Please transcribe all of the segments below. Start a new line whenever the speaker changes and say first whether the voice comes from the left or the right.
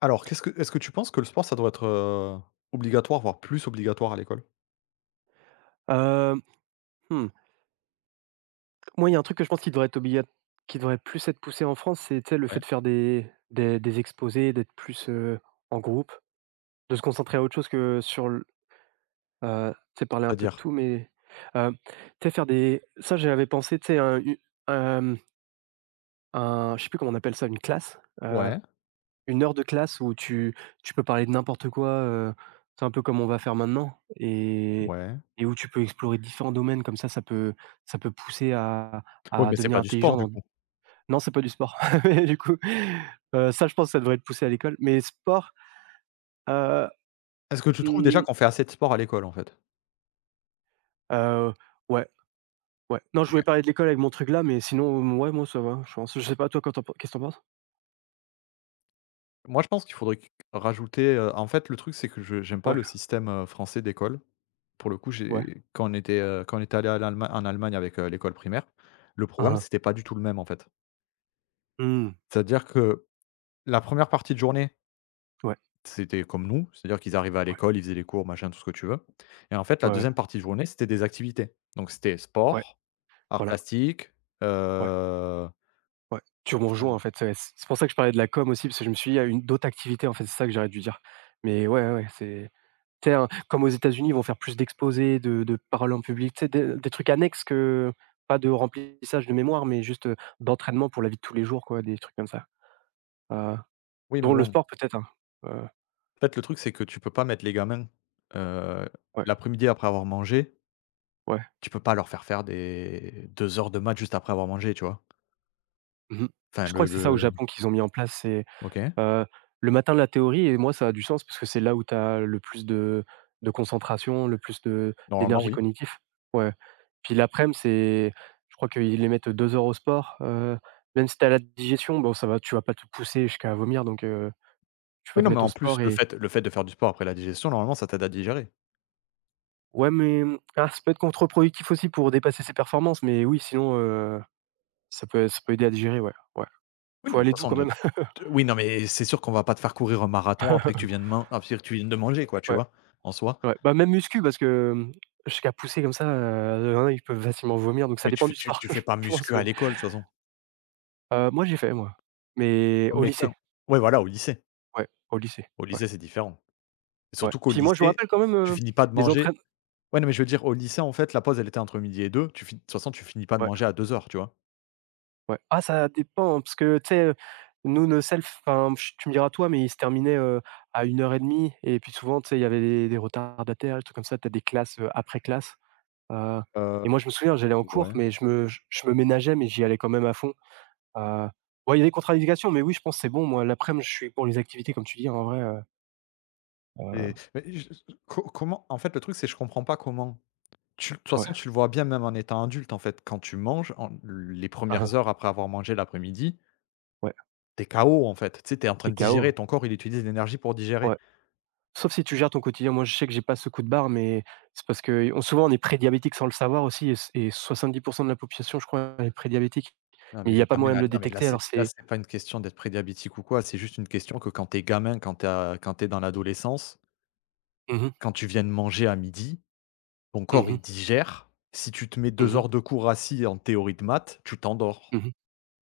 left: Alors, qu'est-ce que est-ce que tu penses que le sport, ça doit être, obligatoire, voire plus obligatoire à l'école?
right: Heu, mmh, Moi, il y a un truc que je pense qui devrait être obligat qui devrait plus être poussé en France, c'est, tu sais, le
left: Ouais.
right: fait de faire des exposés, d'être plus, en groupe, de se concentrer à autre chose que sur l tu sais, parler un peu de
left: C'est-à-dire?
right: tout, mais, heu, tu sais, j'avais pensé, tu sais, hem, un je sais plus comment on appelle ça, une classe,
left: Ouais,
right: une heure de classe où tu peux parler de n'importe quoi, c'est un peu comme on va faire maintenant et
left: ouais.
right: et où tu peux explorer différents domaines comme ça, ça peut pousser à
left: Ouais,
right: à
left: mais c'est
right: devenir
left: pas du sport,
right: intelligent
left: du
right: dans
left: coup?
right: non, c'est pas du sport, mais du coup, ça je pense que ça devrait être poussé à l'école, mais sport, heu,
left: Est-ce que tu trouves déjà
right: mmh,
left: qu'on fait assez de sport à l'école, en fait?
right: heu, ouais, ouais. Non, je
left: OK.
right: voulais parler de l'école avec mon truc là, mais sinon, ouais, moi ça va, je pense. Je sais pas toi quand tu pen qu'est-ce que tu penses?
left: Moi, je pense qu'il faudrait q rajouter, en fait, le truc, c'est que je j'aime pas
right: Ouais,
left: le système, français d'école. Pour le coup,
right: ouais.
left: j'ai quand on était, allé à l'Allema en Allemagne avec, l'école primaire, le
right: Hein,
left: programme,
right: hein.
left: c'était pas du tout le même, en fait.
right: Mmh,
left: C'est-à-dire que la première partie de journée
right: ouais,
left: c'était comme nous, c'est-à-dire qu'ils arrivaient à
right: ouais,
left: l'école, ils faisaient les cours, machin, tout ce que tu veux et en fait, la
right: ouais, ouais,
left: deuxième partie de journée, c'était des activités. Donc c'était
right: ouais,
left: sport, arts
right: voilà,
left: plastiques,
right: ouais.
left: heu,
right: Ouais, tu me rejoins
left: enfin
right: en fait, ouais, c'est pour ça que je parlais de la com aussi, parce que je me suis dit: «Il y a une d'autres activités» en fait, c'est ça que j'aurais dû dire. Mais ouais, ouais, ouais, c'est tu sais, un comme aux États-Unis, ils vont faire plus d'exposés, de paroles en public, tu sais, des trucs annexes que pas de remplissage de mémoire, mais juste, d'entraînement pour la vie de tous les jours quoi, des trucs comme ça. Heu,
left: oui, mais
right: Dont le
left: bon, en
right: sport peut-être, hein. Heu,
left: fait, le truc, c'est que tu peux pas mettre les gamins, heu,
right: ouais,
left: l'après-midi après avoir mangé,
right: ouais.
left: tu peux pas leur faire faire des 2 heures de maths juste après avoir mangé, tu vois?
right: Mmh.
left: Enfin
right: Je crois que c'est ça au
left: le
right: Japon qu'ils ont mis en place, c'est
left: OK,
right: Heu, le matin, de la théorie et moi, ça a du sens parce que c'est là où tu as le plus de concentration, le plus de
left: normalement
right: d'énergie
left: oui.
right: cognitif. Ouais. Puis l'après-midi c'est je crois qu'ils les mettent 2 heures au sport, même si tu as la digestion, bon, ça va, tu vas pas te pousser jusqu'à vomir donc tu vas
left: Oui,
right: te
left: non, mais
right: mettre au
left: en plus,
right: sport
left: le
right: et
left: fait le fait de faire du sport après la digestion, normalement, ça t'aide à digérer.
right: ouais, mais ça peut être contre-productif aussi pour dépasser ses performances mais oui, sinon, ça peut aider à digérer, ouais, ouais.
left: Oui, non,
right: Faut
left: mais de toute
right: aller doux
left: façon,
right: quand même.
left: de oui, non, mais c'est sûr qu'on va pas te faire courir un marathon après que tu viennes main après que tu viennes de manger, quoi, tu
right: Ouais.
left: vois? En soi.
right: Ouais, bah, même muscu parce que, jusqu'à pousser comme ça, il y en a, ils peuvent facilement vomir, donc ça
left: Mais tu
right: dépend
left: fais
right: du
left: tu
right: sport,
left: tu fais pas
right: je pense,
left: muscu à
right: mais
left: l'école, de toute façon.
right: moi j'ai fait moi, mais
left: Ouais, mais quand ouais, voilà, au lycée.
right: au lycée,
left: Au
right: ouais,
left: lycée, c'est différent. Et
right: ouais.
left: surtout qu'au
right: Puis moi, je me
left: lycée,
right: rappelle quand même,
left: tu finis pas de
right: les entraîn
left: manger, ouais, non, mais je veux dire, au lycée, en fait, la pause, elle était entre midi et deux. Tu fin De toute façon, tu finis pas de
right: ouais,
left: manger à deux heures, tu vois?
right: ouais. Ah ça dépend hein, parce que, tu sais, nous nos self enfin, ch tu me diras toi, mais ils se terminaient, à 1:30 et demie et puis souvent, tu sais, il y avait des retardataires, des trucs comme ça, tu as des classes, après classe, heu et
left: Heu,
right: moi je me souviens, j'allais en cours,
left: ouais.
right: mais je me je me ménageais, mais j'y allais quand même à fond. Heu, ouais, il y a des contre-indications, mais oui, je pense que c'est bon. Moi, l'après-midi, je suis pour les activités comme tu dis, en vrai,
left: Et
right: heu,
left: mais je co comment, en fait, le truc, c'est que je comprends pas comment. Tu de toute
right: ouais.
left: façon, tu le vois bien même en étant adulte, en fait, quand tu manges, en les
right: Hein, hein,
left: premières heures après avoir mangé l'après-midi,
right: ouais,
left: t'es es KO, en fait. Tu sais, tu en train
right: t'es
left: de
right: es KO,
left: digérer, ton corps, il utilise l'énergie pour digérer.
right: ouais. Sauf si tu gères ton quotidien. Moi, je sais que j'ai pas ce coup de barre, mais c'est parce que on souvent, on est prédiabétique sans le savoir aussi et 70% de la population, je crois, est prédiabétique,
left: Non,
right: mais
left: mais
right: il y a
left: les
right: pas
left: gamins,
right: moyen de
left: ah
right: le
left: non, mais
right: détecter, alors
left: là,
right: c'est.
left: c'est pas une question d'être prédiabétique ou quoi, c'est juste une question que quand t'es es gamin, quand t'es dans l'adolescence,
right: Mmh mh,
left: quand tu viens de manger à midi, ton
right: mmh
left: corps,
right: mh,
left: il digère. Si tu te mets
right: mmh
left: deux
right: mh,
left: heures de cours assis en théorie de maths, tu t'endors.
right: mmh.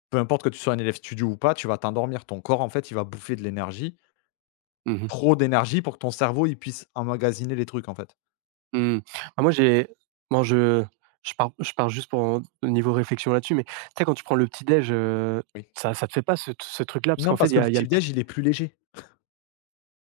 left: Peu importe que tu sois un élève studio ou pas, tu vas t'endormir. Ton corps, en fait, il va bouffer de l'énergie, trop d'énergie pour que ton cerveau, il puisse emmagasiner les trucs, en fait.
right: Mmh. Bah, moi, bon, je je pars juste pour en au niveau réflexion là-dessus, mais tu sais, quand tu prends le petit déj,
left: Oui.
right: ça te fait pas ce truc-là parce
left: Non,
right: qu'en fait,
left: parce
right: il
left: que
right: y
left: le
right: a il y a
left: petit
right: le.
left: déj, il est plus léger.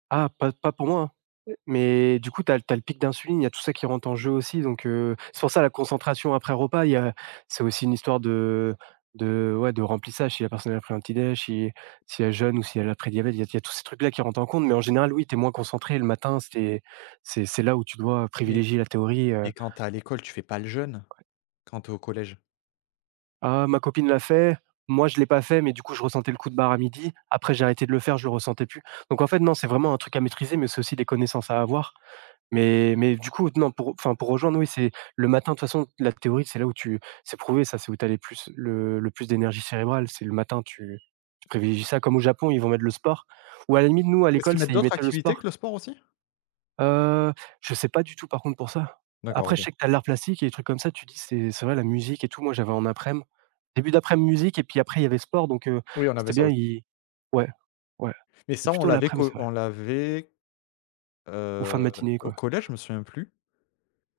right: Ah, pas pour moi, hein, mais du coup, tu as le pic d'insuline, il y a tout ça qui rentre en jeu aussi, donc c'est pour ça la concentration après repas, il y a c'est aussi une histoire de remplissage. Si la personne a pris un petit déj, si elle jeûne ou si elle a pré-diabète, il y a tous ces trucs là qui rentrent en compte, mais en général, oui, tu es moins concentré le matin, c'est là où tu dois
left: Mais
right: privilégier la théorie:
left: mais quand t'es à l'école, tu fais pas le jeûne, quand t'es au collège?
right: «Ah, ma copine l'a fait, moi je l'ai pas fait, mais du coup, je ressentais le coup de barre à midi. Après j'ai arrêté de le faire, je le ressentais plus». Donc en fait, non, c'est vraiment un truc à maîtriser, mais c'est aussi des connaissances à avoir. Mais du coup, non, pour enfin, pour rejoindre, oui, c'est le matin, de toute façon, la théorie, c'est là où tu c'est prouvé ça, c'est où tu as les plus le plus d'énergie cérébrale. C'est le matin, tu privilégies ça. Comme au Japon, ils vont mettre le sport ou à la limite, nous, à
left: Est-ce qu'ils
right: l'école,
left: mettent
right: c'est ils
left: d'autres
right: mettaient le
left: activités que
right: sport.
left: le sport aussi?
right: Heu, je sais pas du tout, par contre, pour ça.
left: D'accord,
right: Après, je
left: OK.
right: sais que tu as l'art plastique et des trucs comme ça, tu dis: «C'est vrai, la musique et tout». Moi, j'avais en après-midi début d'après-midi musique et puis après, il y avait sport donc
left: Oui, on avait
right: c'était
left: ça
right: bien,
left: aussi.
right: ils ouais, ouais.
left: Mais
right: C'est
left: ça,
right: plutôt l'aprem, c'est vrai
left: on l'avait,
right: ou fin de
left: heu,
right: matinée,
left: au
right: quoi.
left: collège, je me souviens plus.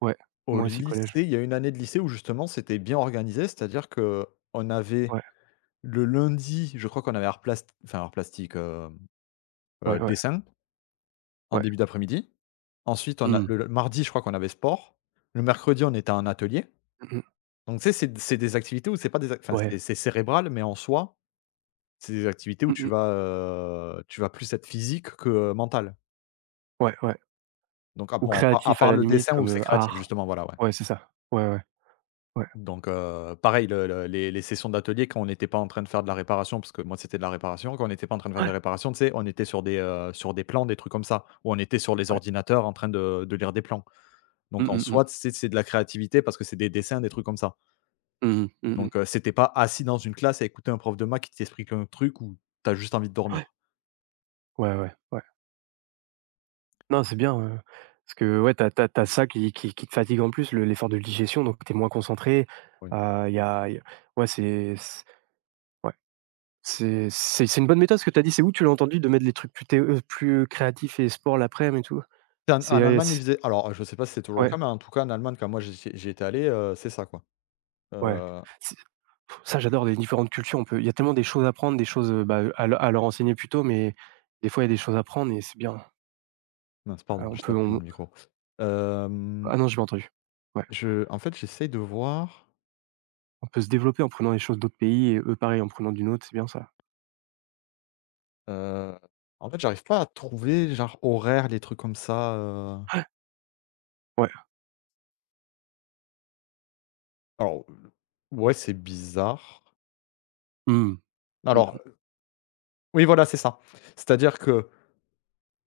right: Ouais,
left: Au
right: moi aussi, collège.
left: lycée, il y a une année de lycée où justement c'était bien organisé, c'est-à-dire que on avait
right: Ouais,
left: le lundi, je crois qu'on avait art plast enfin art plastique,
right: ouais, ouais,
left: dessin en
right: ouais.
left: début d'après-midi. Ensuite, on a
right: Mmh.
left: le mardi, je crois qu'on avait sport. Le mercredi, on était en atelier.
right: Mmh mh.
left: Donc tu sais, c'est des activités où c'est pas des ac enfin, c'est
right: Ouais.
left: c'est cérébral, mais en soi, c'est des activités où
right: Mmh
left: tu
right: mh.
left: vas, tu vas plus être physique que, mental.
right: Ouais, ouais.
left: Donc ah
right: Ou
left: bon, à part à
right: créatif à
left: part
right: la
left: le
right: limite
left: dessin où
right: comme,
left: c'est créatif
right: art.
left: justement, voilà, ouais.
right: Ouais, c'est ça. Ouais, ouais, ouais.
left: Donc, pareil le les sessions d'atelier quand on n'était pas en train de faire de la réparation, parce que moi c'était de la réparation, quand on n'était pas en train de faire de la
right: Ouais,
left: réparation, tu sais, on était sur des plans, des trucs comme ça, ou on était sur les
right: ouais.
left: ordinateurs en train de lire des plans. Donc
right: Mmh
left: en
right: mh, mmh.
left: soi, c'est de la créativité parce que c'est des dessins, des trucs comme ça.
right: Mmh mh. Mmh mh.
left: Donc, c'était pas assis dans une classe à écouter un prof de maths qui t'explique un truc où t'as juste envie de
right: Ouais.
left: dormir.
right: Ouais, ouais, ouais. Non, c'est bien, parce que ouais, tu as ça qui te fatigue en plus, le l'effort de digestion, donc tu es moins concentré.
left: Oui.
right: Il y a Ouais, c'est c ouais, c'est une bonne méthode ce que tu as dit. C'est où tu l'as entendu de mettre les trucs plus créatifs et sport l'après-m et tout?
left: En
right: C'est,
left: en Allemagne, ils
right: c
left: faisaient, alors je sais pas si c'est toujours le
right: Ouais.
left: cas, mais en tout cas en Allemagne quand moi j'y étais allé, c'est ça quoi.
right: Ouais.
left: Heu,
right: C'est ça, j'adore les différentes cultures, on peut il y a tellement des choses à apprendre, des choses, bah, à leur enseigner plutôt, mais des fois il y a des choses à apprendre et c'est bien.
left: mince,
right: Ah
left: pardon,
right: on
left: j'ai
right: peut
left: tapé dans
right: on
left: le micro. Hem
right: Ah non, j'ai pas entendu. Ouais,
left: Je en fait, j'essaye de voir,
right: on peut se développer en prenant les choses d'autres pays et eux pareil en prenant d'une autre, c'est bien ça.
left: heu, en fait, j'arrive pas à trouver genre horaire, les trucs comme ça,
right: Ouais.
left: alors, ouais, c'est bizarre.
right: Mmh. Mmh
left: Alors,
right: mh.
left: oui, voilà, c'est ça. C'est-à-dire que,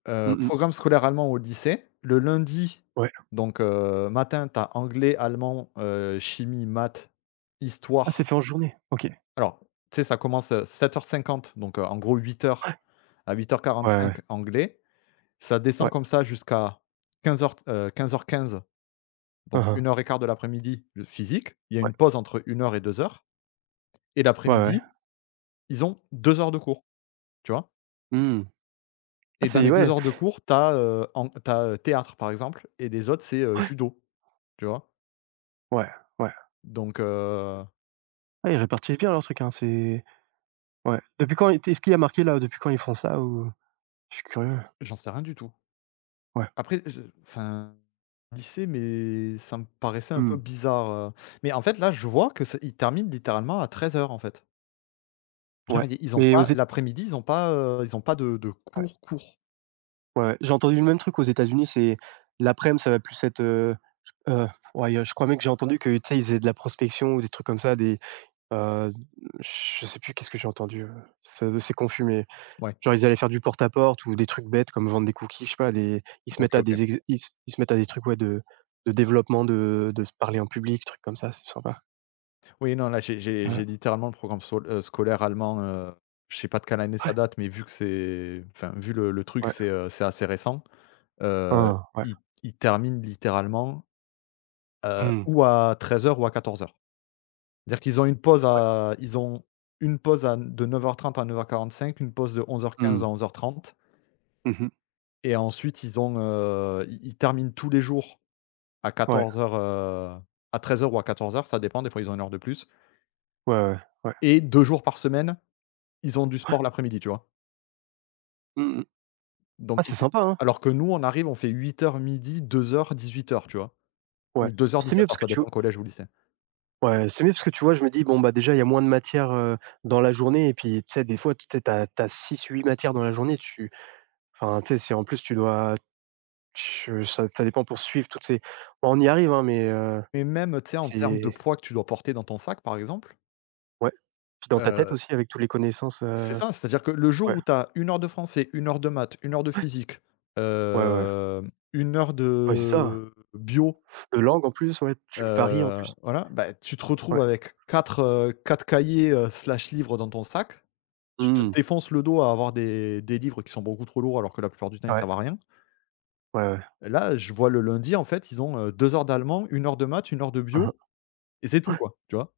right: Mmh mmh.
left: programme scolaire allemand au lycée, le lundi,
right: Ouais.
left: donc, matin, t'as anglais, allemand, chimie, maths,
right: Ah
left: histoire.
right: c'est fait en journée? OK.
left: Alors, tu sais, ça commence à 7h50, donc, en gros huit heures.
right: Ouais.
left: À huit heures
right: Ouais, ouais.
left: quarante-cinq anglais, ça descend
right: Ouais.
left: comme ça jusqu'à quinze heures quinze.
right: Hein,
left: Donc
right: hein.
left: une heure et quart de l'après-midi, le physique, il y a
right: Ouais.
left: une pause entre une heure et deux heures et
right: Ouais, ouais.
left: l'après-midi, ils ont 2 heures de cours, tu vois?
right: Mmh. Ah
left: Et dans
right: c'est
left: les 2
right: ouais.
left: heures de cours, tu as, théâtre, par exemple, et les autres, c'est, judo, tu vois?
right: Ouais, ouais.
left: Donc
right: Ah ils répartissent bien leur truc, hein, c'est ouais. Depuis quand est ce qu'il y a marqué là, depuis quand ils font ça ou? Je suis curieux.
left: j'en sais rien du tout.
right: Ouais.
left: Après je enfin, lycée, mais ça me paraissait un peu
right: Mmh.
left: bizarre, mais en fait, là, je vois que c'est ils terminent littéralement à 13h en fait. Genre,
right: Ouais,
left: ils ont
right: mais aux
left: pas
right: Ét
left: l'après-midi, ils ont pas de
right: ouais,
left: cours, cours.
right: ouais, ouais. J'ai entendu le même truc aux États-Unis, c'est l'après-midi, ça va plus être, heu, ouais, je crois même que j'ai entendu que, tu sais, ils faisaient de la prospection ou des trucs comme ça, des, heu, je sais plus qu'est-ce que j'ai entendu, ça c'est confus, mais
left: Ouais,
right: genre ils allaient faire du porte à porte ou des trucs bêtes comme vendre des cookies, je sais pas, des ils se mettent
left: OK,
right: à
left: OK.
right: des ex ils se mettent à des trucs, ouais, de développement, de se parler en public, trucs comme ça, c'est sympa.
left: Oui, non, là, j'ai j'ai
right: Heu,
left: j'ai littéralement le programme sol scolaire allemand, je sais pas de quelle année ça
right: ouais,
left: date, mais vu que c'est enfin, vu le truc,
right: ouais,
left: c'est assez récent, heu,
right: hein, ouais.
left: ils ils terminent littéralement,
right: Mmh,
left: ou à 13h ou à 14h. C'est-à-dire qu'ils ont une pause
right: ouais,
left: à ils ont une pause à, de 9:30 à 9:45, une pause de
right: mmh.
left: 11:15 à 11:30
right: Mmh mh.
left: et ensuite ils ont, ils ils terminent tous les jours à
right: Ouais,
left: 14:00, heu, à 13h ou à quatorze heures ça dépend, des fois ils ont une heure de plus
right: ouais, ouais, ouais.
left: et 2 jours par semaine, ils ont du sport l'après-midi, tu vois?
right: Mmh mh. Ah,
left: Donc
right: c'est
left: il t'é
right: sympa, hein!
left: alors que nous, on arrive, on fait huit heures midi, deux dix huit heures, tu vois? Ou
right: Ouais,
left: deux heures dix
right: c'est
left: sept
right: mieux
left: heures,
right: parce que
left: ça
right: tu
left: dépend collège ou lycée.
right: ouais, c'est mieux parce que tu vois, je me dis: «Bon, bah, déjà, il y a moins de matière, dans la journée» et puis, tu sais, des fois, tu sais, tu as six huit matières dans la journée, tu enfin, tu sais, si en plus tu dois tu ça dépend pour suivre toutes ces bon, on y arrive, hein, mais
left: Mais même, tu sais, en termes de
right: c'est
left: poids que tu dois porter dans ton sac, par exemple,
right: ouais, puis dans ta tête
left: heu,
right: aussi avec toutes les connaissances,
left: c'est ça, c'est-à-dire que le jour
right: ouais,
left: où tu as 1 heure de français, une heure de maths, une heure de physique,
right: ouais, ouais,
left: 1 heure
right: ouais, c'est ça,
left: de bio.
right: de langue en plus, ouais, tu varies en plus.
left: Voilà, bah, tu te retrouves
right: Ouais.
left: avec 4 4 cahiers, slash livres dans ton sac. Tu te
right: Mmh.
left: défonces le dos à avoir des livres qui sont beaucoup trop lourds, alors que la plupart du temps, ils
right: Ouais,
left: servent à rien.
right: ouais, ouais.
left: Là, je vois le lundi, en fait, ils ont, 2 heures d'allemand, une heure de maths, une heure de
right: Mmh.
left: bio et c'est tout, quoi, tu vois?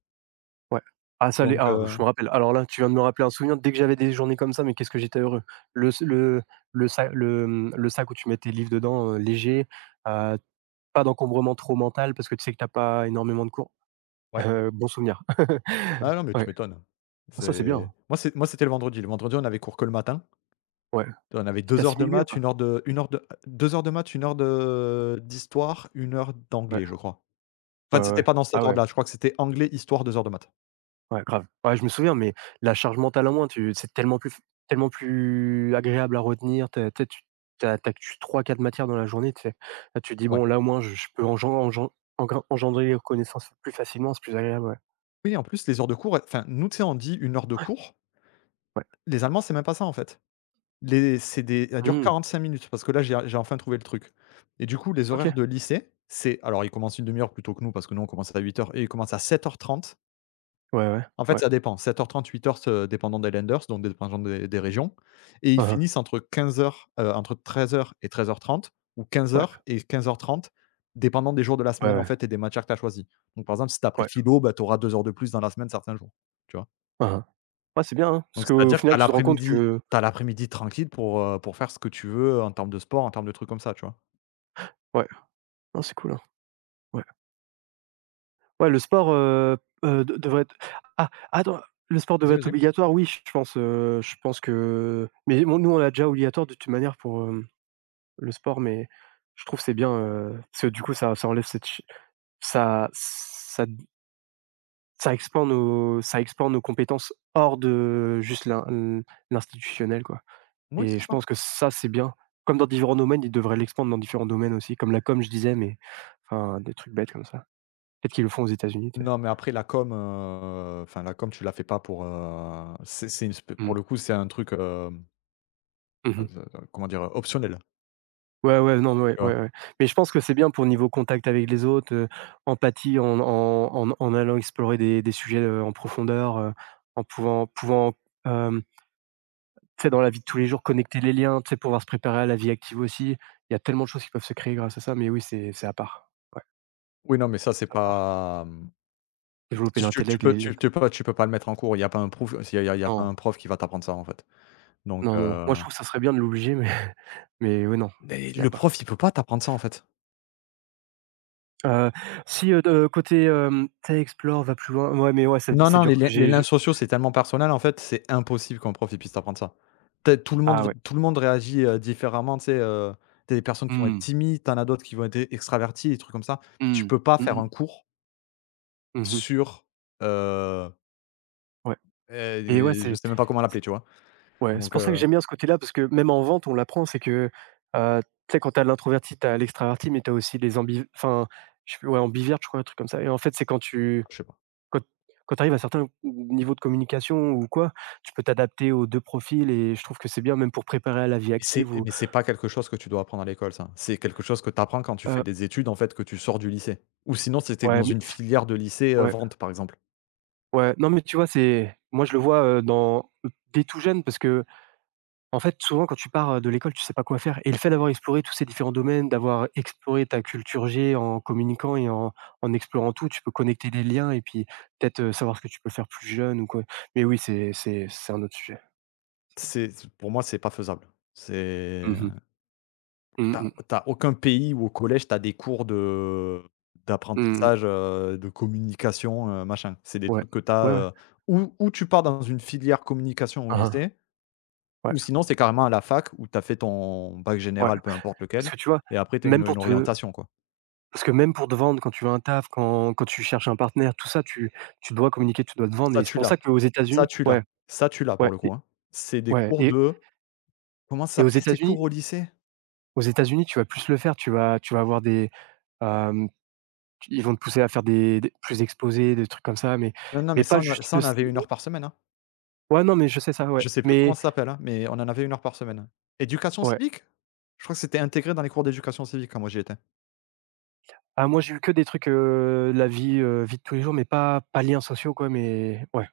right: Ouais. Ah ça les
left: Donc
right: ah, je me rappelle. Alors là, tu viens de me rappeler un souvenir. Dès que j'avais des journées comme ça, mais qu'est-ce que j'étais heureux. Le s le sa le, mmh, Le sac où tu mets tes livres dedans, léger, heu, pas d'encombrement trop mental parce que tu sais que t'as pas énormément de cours.
left: ouais.
right: Bon souvenir.
left: Ah non, mais tu
right: Ouais,
left: m'étonnes.
right: ça c'est bien, hein.
left: C'est moi, c'était le vendredi. Le vendredi, on avait cours que le matin.
right: Ouais.
left: On avait
right: Tu
left: 2 heures de
right: t'assimiles mieux
left: maths,
right: quoi.
left: une heure de 2 heures de maths, une heure de d'histoire, une heure
right: Ouais,
left: d'anglais, je crois.
right: ouais,
left: Enfin,
right: ouais,
left: c'était
right: ouais.
left: pas dans
right: Ah
left: cet
right: ouais.
left: ordre-là, je crois que c'était anglais, histoire, 2 heures de maths.
right: Ouais, grave. Ouais, je me souviens, mais la charge mentale en moins, tu c'est tellement plus agréable à retenir. T'as tu sais, tu as matières dans la journée, tu sais? Là, tu te dis:
left: Ouais.
right: «Bon, là, au moins, je peux engendrer les connaissances plus facilement, c'est plus agréable», ouais.
left: Oui, en plus, les heures de cours, ouais, enfin, nous, tu sais, on dit une heure de cours.
right: Ouais.
left: Les Allemands, c'est même pas ça, en fait. Les c'est des Ça dure
right: Mmh.
left: 45 minutes parce que là, j'ai enfin trouvé le truc et du coup, les
right: OK.
left: horaires de lycée, c'est alors ils commencent une demi heure plus tôt que nous parce que nous, on commence à huit heures et ils commencent à 7h30.
right: Ouais, ouais,
left: En fait,
right: ouais.
left: ça dépend. 7:30, 8:00 ce dépendant des Lenders, donc dépendant des régions et ils
right: Mmh.
left: finissent entre 15:00, entre 13:00 et 13:30 ou
right: Ouais.
left: 15:00 et 15:30, dépendant des jours de la
right: Ouais,
left: semaine, en
right: ouais.
left: fait et des matières que tu as choisies. Donc, par exemple, si tu as pris
right: Ouais.
left: philo, bah, tu auras 2 heures de plus dans la semaine certains jours, tu vois?
right: Mmh. Ouais, c'est bien, hein, parce
left: Donc,
right: qu'au
left: c'est-à-dire que tu
right: final,
left: as
right: tu te rends compte
left: l'après-midi
right: que
left: t'as l'après-midi tranquille pour faire ce que tu veux en termes de sport, en termes de trucs comme ça, tu vois?
right: ouais, non, c'est cool, hein. Ouais. Ouais, le sport, de devrait être ah, attends, le sport
left: Vas-y,
right: devrait être
left: vas-y.
right: obligatoire, oui, je pense que mais bon, nous, on l'a déjà obligatoire de toute manière pour, le sport, mais je trouve que c'est bien, parce que du coup, ça enlève cette ch ça ça ça expand nos compétences hors de juste l'institutionnel, quoi,
left: Oui,
right: et
left: c'est
right: je
left: ça.
right: pense que ça, c'est bien. Comme dans différents domaines, ils devraient l'expandre dans différents domaines aussi, comme la com, je disais, mais enfin, des trucs bêtes comme ça. Peut-être qu'ils le font aux États-Unis, tu sais?
left: Non, mais après la com, enfin la com, tu la fais pas pour, c'est une sp pour
right: Mmh.
left: le coup, c'est un truc, hem
right: Mmh.
left: de comment dire? Optionnel,
right: Ouais, ouais, non, ouais,
left: tu vois?
right: ouais, ouais. Mais je pense que c'est bien pour niveau contact avec les autres, empathie en allant explorer des sujets, en profondeur, en pouvant, hem, tu sais, dans la vie de tous les jours, connecter les liens, tu sais, pouvoir se préparer à la vie active aussi. Il y a tellement de choses qui peuvent se créer grâce à ça, mais oui, c'est à part. Ouais,
left: Oui, non, mais ça, c'est
right: c'est à part.
left: pas,
right: Développer
left: tu
right: l'intellect, les
left: tu tu peux pas le mettre en cours. Il y a pas un prouf s il y a il y a pas
right: non,
left: un prof qui va t'apprendre ça, en fait. Donc
right: non, non, non. Moi, je trouve que ça serait bien de l'obliger, mais mais ouais, non,
left: mais
right: il y a
left: le
right: pas.
left: prof, il peut pas t'apprendre ça, en fait.
right: Heu, si, de côté, tu sais, explore, va plus loin, ouais, mais ouais, c'est
left: Non,
right: c'est
left: non, les
right: dur.
left: liens les
right: J'ai
left: liens
right: je
left: sociaux, c'est tellement personnel, en fait, c'est impossible qu'un prof, il puisse t'apprendre ça. Tu as
right: ah ouais.
left: tout le monde réagit, différemment, tu sais, tu as des personnes qui vont être
right: Mmh.
left: timides, tu en as d'autres qui vont être é extraverties, des trucs comme ça. Tu
right: Mmh.
left: peux pas
right: Mmh
left: faire un
right: mh.
left: cours
right: Mmh mh.
left: sur, heu,
right: Ouais et ouais,
left: et je
right: c'est
left: sais même pas comment
right: c
left: l'appeler, tu vois?
right: ouais, c'est
left: Donc
right: pour ça que j'aime bien ce côté-là parce que même en vente, on l'apprend, c'est que, heu, tu sais, quand tu as l'introverti, tu as l'extraverti, mais tu as aussi les ambi enfin, je sais plus, ouais, ambiverte, je crois, un truc comme ça et en fait, c'est
left: je sais pas.
right: quand quand tu arrives à certains niveaux de communication ou quoi, tu peux t'adapter aux 2 profils et je trouve que c'est bien même pour préparer à la vie
left: Mais c'est
right: active ou
left: mais c'est pas quelque chose que tu dois apprendre à l'école ça. C'est quelque chose que tu apprends quand tu fais
right: heu,
left: des études, en fait, que tu sors du lycée. Ou sinon, c'était dans
right: ouais, mais
left: une filière de lycée,
right: ouais,
left: vente, par exemple.
right: ouais, non, mais tu vois, c'est moi, je le vois, dans dès tout jeune parce que en fait, souvent, quand tu pars, de l'école, tu sais pas quoi faire et le fait d'avoir exploré tous ces différents domaines, d'avoir exploré ta culture G en communiquant et en explorant tout, tu peux connecter les liens et puis peut-être, savoir ce que tu peux faire plus jeune ou quoi. Mais oui, c'est un autre sujet.
left: C'est c Pour moi, c'est pas faisable. C'est
right: Mmh mh. Mmh mh.
left: tu as aucun pays où au collège, t'as des cours de
right: Mmh.
left: d'apprentissage, de communication, machin. C'est des
right: Ouais.
left: trucs que
right: Ouais, ouais.
left: t'as, ou tu pars dans une filière communication au
right: Hein, hein.
left: lycée,
right: Ouais,
left: ou sinon c'est carrément à la fac où t'as fait ton bac
right: ouais.
left: général, peu importe
right: Parce
left: lequel,
right: que tu vois,
left: et après t'as
right: même
left: une
right: pour te
left: orientation, quoi.
right: parce que même pour te vendre quand tu veux un taf, quand tu cherches un partenaire, tout ça, tu dois communiquer, tu dois te vendre
left: Ça,
right: et c'est
left: tu
right: pour
left: l'as.
right: ça qu'aux
left: Ça,
right: États-Unis
left: tu l'as.
right: ouais,
left: Ça, tu l'as
right: ouais
left: pour le coup,
right: et
left: hein. C'est des
right: ouais
left: cours de Comment ça
right: et aux
left: s'appelait ces
right: États-Unis
left: cours au lycée?
right: aux États-Unis, tu vas plus le faire, tu vas avoir des, hem, tu ils vont te pousser à faire des plus exposés, des trucs comme ça,
left: Non, non, mais
right: mais
left: ça,
right: pas
left: on a
right: juste
left: ça,
right: le
left: on
right: s
left: avait une heure par semaine, hein.
right: ouais, non, mais je sais ça, ouais,
left: Je sais plus comment
right: mais
left: ça s'appelle, hein, mais on en avait une heure par semaine. Éducation
right: ouais.
left: civique? Je crois que c'était intégré dans les cours d'éducation civique quand moi j'y étais.
right: Ah moi, j'ai eu que des trucs, de la vie, vie de tous les jours, mais pas liens sociaux quoi, mais ouais.